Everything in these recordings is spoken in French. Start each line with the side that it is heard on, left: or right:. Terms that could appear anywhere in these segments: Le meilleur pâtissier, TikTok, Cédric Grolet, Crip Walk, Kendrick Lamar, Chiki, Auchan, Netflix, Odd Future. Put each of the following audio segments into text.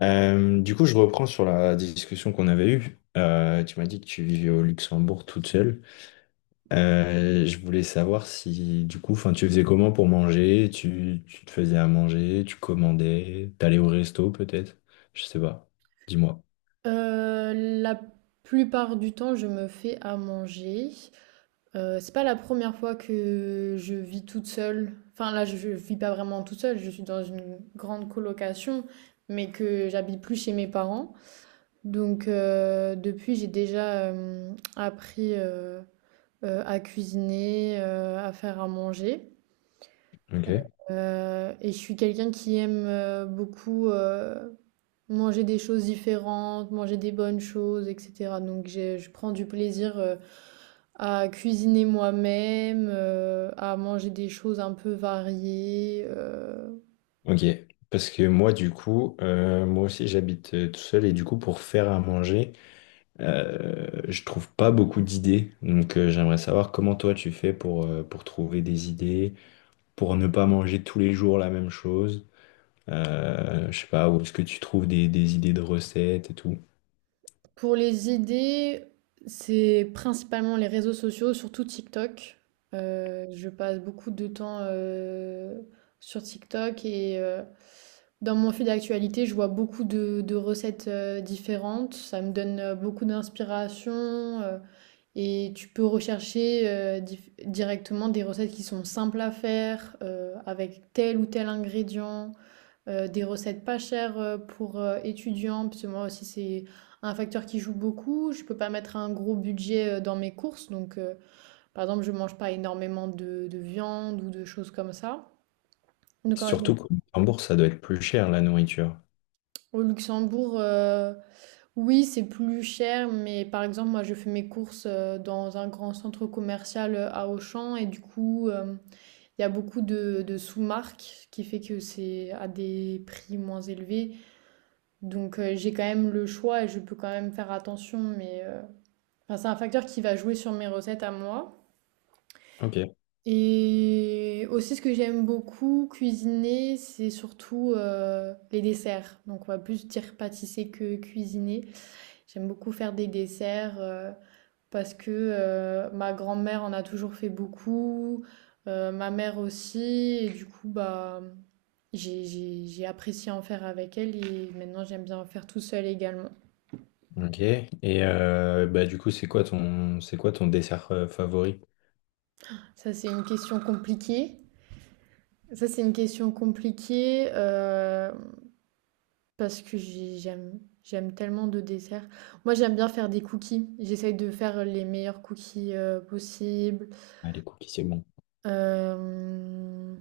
left: Je reprends sur la discussion qu'on avait eue. Tu m'as dit que tu vivais au Luxembourg toute seule. Je voulais savoir si, enfin, tu faisais comment pour manger? Tu te faisais à manger, tu commandais, t'allais au resto peut-être? Je sais pas. Dis-moi.
right: Euh, la plupart du temps, je me fais à manger. C'est pas la première fois que je vis toute seule. Enfin, là, je vis pas vraiment toute seule. Je suis dans une grande colocation, mais que j'habite plus chez mes parents. Donc, depuis, j'ai déjà appris à cuisiner, à faire à manger.
left: Ok.
right: Et je suis quelqu'un qui aime beaucoup manger des choses différentes, manger des bonnes choses, etc. Donc je prends du plaisir à cuisiner moi-même, à manger des choses un peu variées.
left: Ok. Parce que moi, du coup, moi aussi, j'habite tout seul et du coup, pour faire à manger, je trouve pas beaucoup d'idées. Donc, j'aimerais savoir comment toi tu fais pour trouver des idées, pour ne pas manger tous les jours la même chose. Je sais pas, où est-ce que tu trouves des idées de recettes et tout.
right: Pour les idées, c'est principalement les réseaux sociaux, surtout TikTok. Je passe beaucoup de temps sur TikTok et dans mon fil d'actualité, je vois beaucoup de recettes différentes. Ça me donne beaucoup d'inspiration. euh, Et tu peux rechercher directement des recettes qui sont simples à faire, avec tel ou tel ingrédient, des recettes pas chères pour étudiants, parce que moi aussi c'est un facteur qui joue beaucoup. Je peux pas mettre un gros budget dans mes courses, donc par exemple je mange pas énormément de viande ou de choses comme ça. Donc en général,
left: Surtout qu'en bourse, ça doit être plus cher la nourriture.
right: au Luxembourg, oui c'est plus cher, mais par exemple moi je fais mes courses dans un grand centre commercial à Auchan et du coup. Il y a beaucoup de sous-marques, ce qui fait que c'est à des prix moins élevés. Donc j'ai quand même le choix et je peux quand même faire attention, mais enfin, c'est un facteur qui va jouer sur mes recettes à moi.
left: Ok,
right: Et aussi ce que j'aime beaucoup cuisiner, c'est surtout les desserts. Donc on va plus dire pâtisser que cuisiner. J'aime beaucoup faire des desserts. Parce que ma grand-mère en a toujours fait beaucoup, ma mère aussi, et du coup, bah, j'ai apprécié en faire avec elle et maintenant j'aime bien en faire tout seul également.
left: ok. Et c'est quoi ton dessert favori?
right: Ça, c'est une question compliquée. Ça, c'est une question compliquée parce que j'aime tellement de desserts. Moi, j'aime bien faire des cookies. J'essaye de faire les meilleurs cookies possibles.
left: Ah, les cookies, c'est bon.
right: Euh,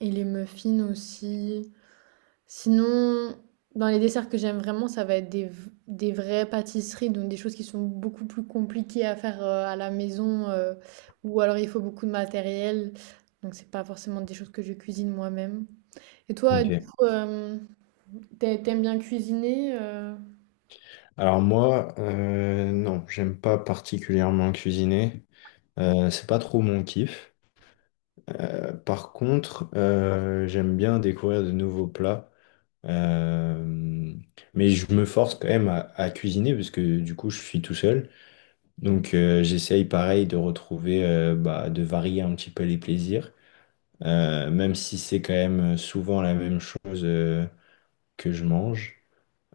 right: et les muffins aussi. Sinon, dans les desserts que j'aime vraiment, ça va être des vraies pâtisseries, donc des choses qui sont beaucoup plus compliquées à faire à la maison, ou alors il faut beaucoup de matériel. Donc c'est pas forcément des choses que je cuisine moi-même. Et toi, du
left: Ok.
right: coup, t'aimes bien cuisiner?
left: Alors moi, non, j'aime pas particulièrement cuisiner. C'est pas trop mon kiff. Par contre, j'aime bien découvrir de nouveaux plats. Euh, mais je me force quand même à cuisiner parce que du coup je suis tout seul. Donc j'essaye pareil de retrouver, bah, de varier un petit peu les plaisirs. Même si c'est quand même souvent la même chose que je mange.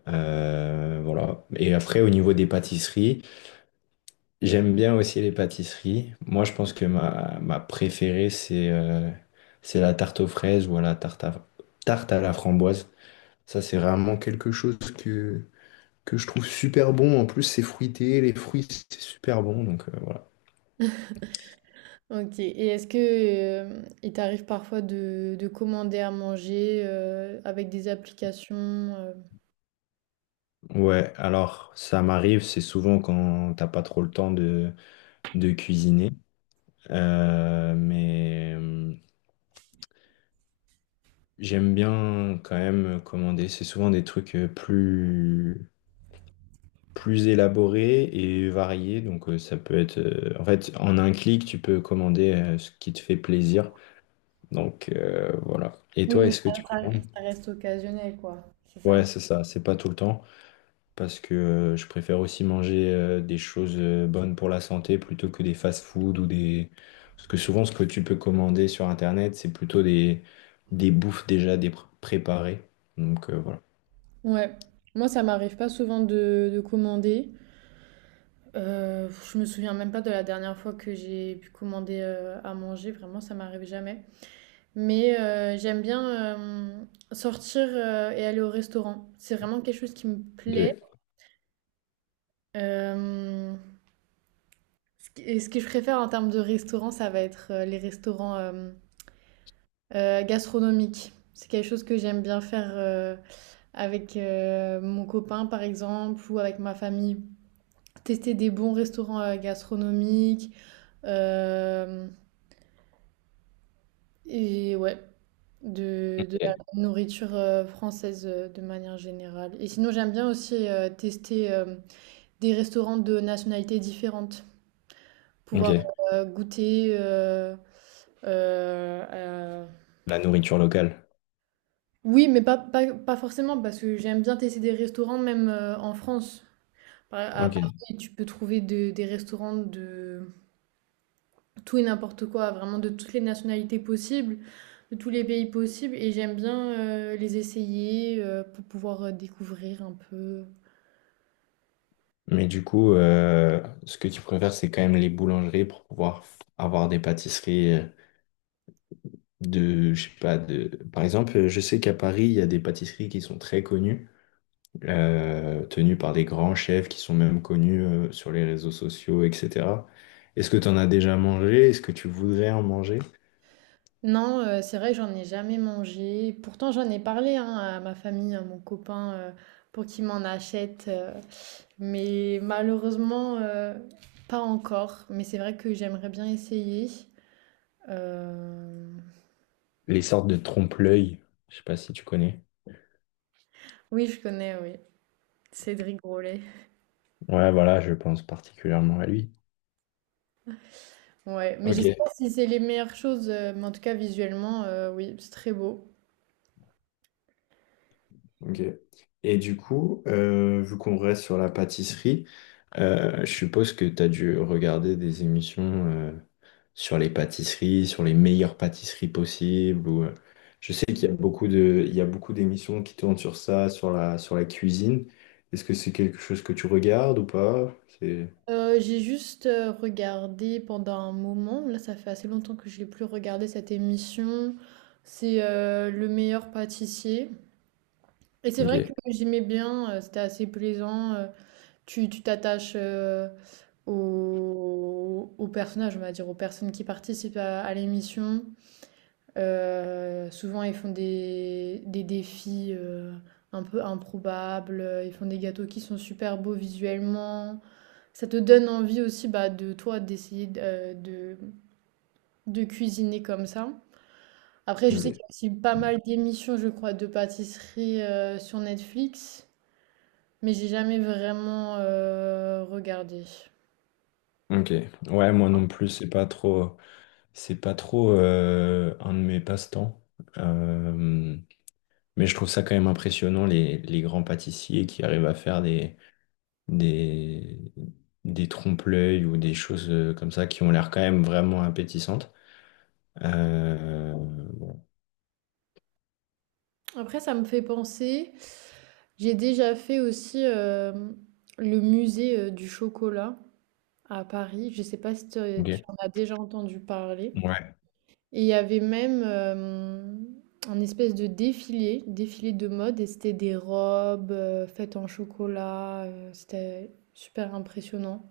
left: Voilà. Et après au niveau des pâtisseries, j'aime bien aussi les pâtisseries. Moi je pense que ma préférée c'est la tarte aux fraises ou à la tarte à, tarte à la framboise. Ça c'est vraiment quelque chose que je trouve super bon. En plus, c'est fruité, les fruits, c'est super bon. Donc voilà.
right: Ok. Et est-ce que il t'arrive parfois de commander à manger avec des applications
left: Ouais, alors ça m'arrive, c'est souvent quand t'as pas trop le temps de cuisiner. Mais j'aime bien quand même commander. C'est souvent des trucs plus, plus élaborés et variés. Donc ça peut être. En fait, en un clic, tu peux commander ce qui te fait plaisir. Donc voilà. Et
right: oui,
left: toi,
right: mais
left: est-ce que
right: ça,
left: tu commandes?
right: ça reste occasionnel, quoi. C'est ça?
left: Ouais, c'est ça, c'est pas tout le temps, parce que je préfère aussi manger des choses bonnes pour la santé plutôt que des fast-food ou des... Parce que souvent, ce que tu peux commander sur Internet, c'est plutôt des bouffes déjà préparées. Donc voilà.
right: Ouais, moi ça m'arrive pas souvent de commander. Je me souviens même pas de la dernière fois que j'ai pu commander à manger, vraiment ça m'arrive jamais. Mais j'aime bien euh, sortir et aller au restaurant. C'est vraiment quelque chose qui me
left: Ok.
right: plaît. Euh, ce et ce que je préfère en termes de restaurant, ça va être les restaurants gastronomiques. C'est quelque chose que j'aime bien faire avec mon copain par exemple ou avec ma famille. Tester des bons restaurants gastronomiques euh, et ouais, de la
left: Ok.
right: nourriture française de manière générale. Et sinon, j'aime bien aussi tester des restaurants de nationalités différentes,
left: Ok.
right: pouvoir goûter. euh, euh,
left: La nourriture locale.
right: Oui, mais pas forcément, parce que j'aime bien tester des restaurants même en France. À
left: Ok.
right: Paris, tu peux trouver des restaurants de tout et n'importe quoi, vraiment de toutes les nationalités possibles, de tous les pays possibles et j'aime bien les essayer pour pouvoir découvrir un peu.
left: Mais du coup, ce que tu préfères, c'est quand même les boulangeries pour pouvoir avoir des pâtisseries de, je sais pas, de... Par exemple, je sais qu'à Paris, il y a des pâtisseries qui sont très connues, tenus par des grands chefs qui sont même connus sur les réseaux sociaux, etc. Est-ce que tu en as déjà mangé? Est-ce que tu voudrais en manger?
right: Non, c'est vrai que j'en ai jamais mangé. Pourtant, j'en ai parlé hein, à ma famille, à mon copain, pour qu'il m'en achète. Mais malheureusement, pas encore. Mais c'est vrai que j'aimerais bien essayer. Euh,
left: Les sortes de trompe-l'œil, je sais pas si tu connais.
right: Oui, je connais, oui. Cédric Grolet.
left: Ouais, voilà, je pense particulièrement à lui.
right: Ouais, mais je sais pas
left: Ok.
right: si c'est les meilleures choses, mais en tout cas, visuellement, oui, c'est très beau.
left: Ok. Et du coup, vu qu'on reste sur la pâtisserie, je suppose que tu as dû regarder des émissions euh, sur les pâtisseries, sur les meilleures pâtisseries possibles. Ou, je sais qu'il y a beaucoup de, il y a beaucoup d'émissions qui tournent sur ça, sur la cuisine. Est-ce que c'est quelque chose que tu regardes ou pas? C'est...
right: J'ai juste regardé pendant un moment, là ça fait assez longtemps que je n'ai plus regardé cette émission, c'est Le Meilleur Pâtissier. Et c'est vrai que
left: Ok.
right: j'aimais bien, c'était assez plaisant, tu t'attaches aux personnages, on va dire, aux personnes qui participent à l'émission. Souvent ils font des défis un peu improbables, ils font des gâteaux qui sont super beaux visuellement. Ça te donne envie aussi bah, de toi de cuisiner comme ça. Après, je sais qu'il
left: Ok.
right: y a aussi pas mal d'émissions, je crois, de pâtisserie sur Netflix, mais j'ai jamais vraiment regardé.
left: Ok. Ouais, moi non plus, c'est pas trop un de mes passe-temps. Euh, Mais je trouve ça quand même impressionnant, les grands pâtissiers qui arrivent à faire des, des trompe-l'œil ou des choses comme ça qui ont l'air quand même vraiment appétissantes. Euh,
right: Après, ça me fait penser, j'ai déjà fait aussi le musée du chocolat à Paris. Je sais pas si tu
left: ok.
right: en as déjà entendu parler.
left: Ouais.
right: Et il y avait même un espèce de défilé de mode et c'était des robes, faites en chocolat, c'était super impressionnant.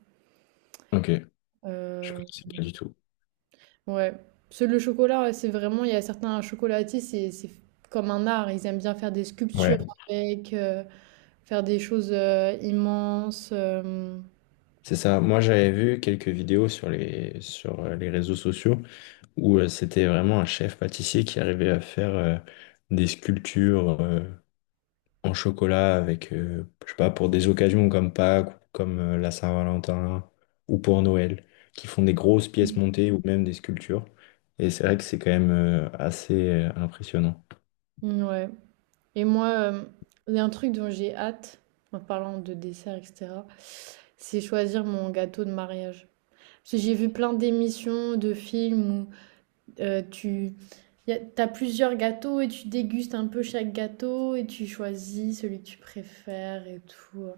left: Ok. Je
right: Heu,
left: connaissais pas du tout.
right: ouais. Parce que le chocolat, ouais, c'est vraiment il y a certains chocolatiers, c'est comme un art, ils aiment bien faire des sculptures
left: Ouais.
right: avec, faire des choses, immenses,
left: C'est ça. Moi, j'avais vu quelques vidéos sur les réseaux sociaux où c'était vraiment un chef pâtissier qui arrivait à faire des sculptures en chocolat avec, je sais pas, pour des occasions comme Pâques, ou comme la Saint-Valentin ou pour Noël, qui font des grosses pièces montées ou même des sculptures. Et c'est vrai que c'est quand même assez impressionnant.
right: mmh, ouais. Et moi, il y a un truc dont j'ai hâte, en parlant de dessert et cetera, c'est choisir mon gâteau de mariage. Parce que j'ai vu plein d'émissions, de films où tu t'as plusieurs gâteaux et tu dégustes un peu chaque gâteau et tu choisis celui que tu préfères et tout.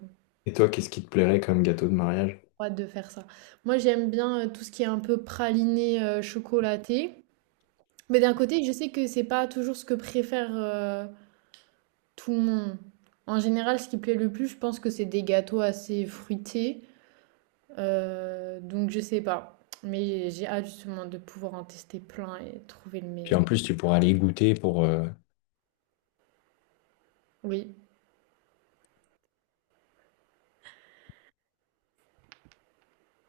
left: Et toi, qu'est-ce qui te plairait comme gâteau de mariage?
right: Trop hâte de faire ça. Moi, j'aime bien tout ce qui est un peu praliné chocolaté. Mais d'un côté, je sais que c'est pas toujours ce que préfère tout le monde. En général, ce qui plaît le plus, je pense que c'est des gâteaux assez fruités. Donc, je sais pas. Mais j'ai hâte justement de pouvoir en tester plein et trouver le
left: Puis
right: meilleur.
left: en plus, tu pourras aller goûter pour,
right: Oui.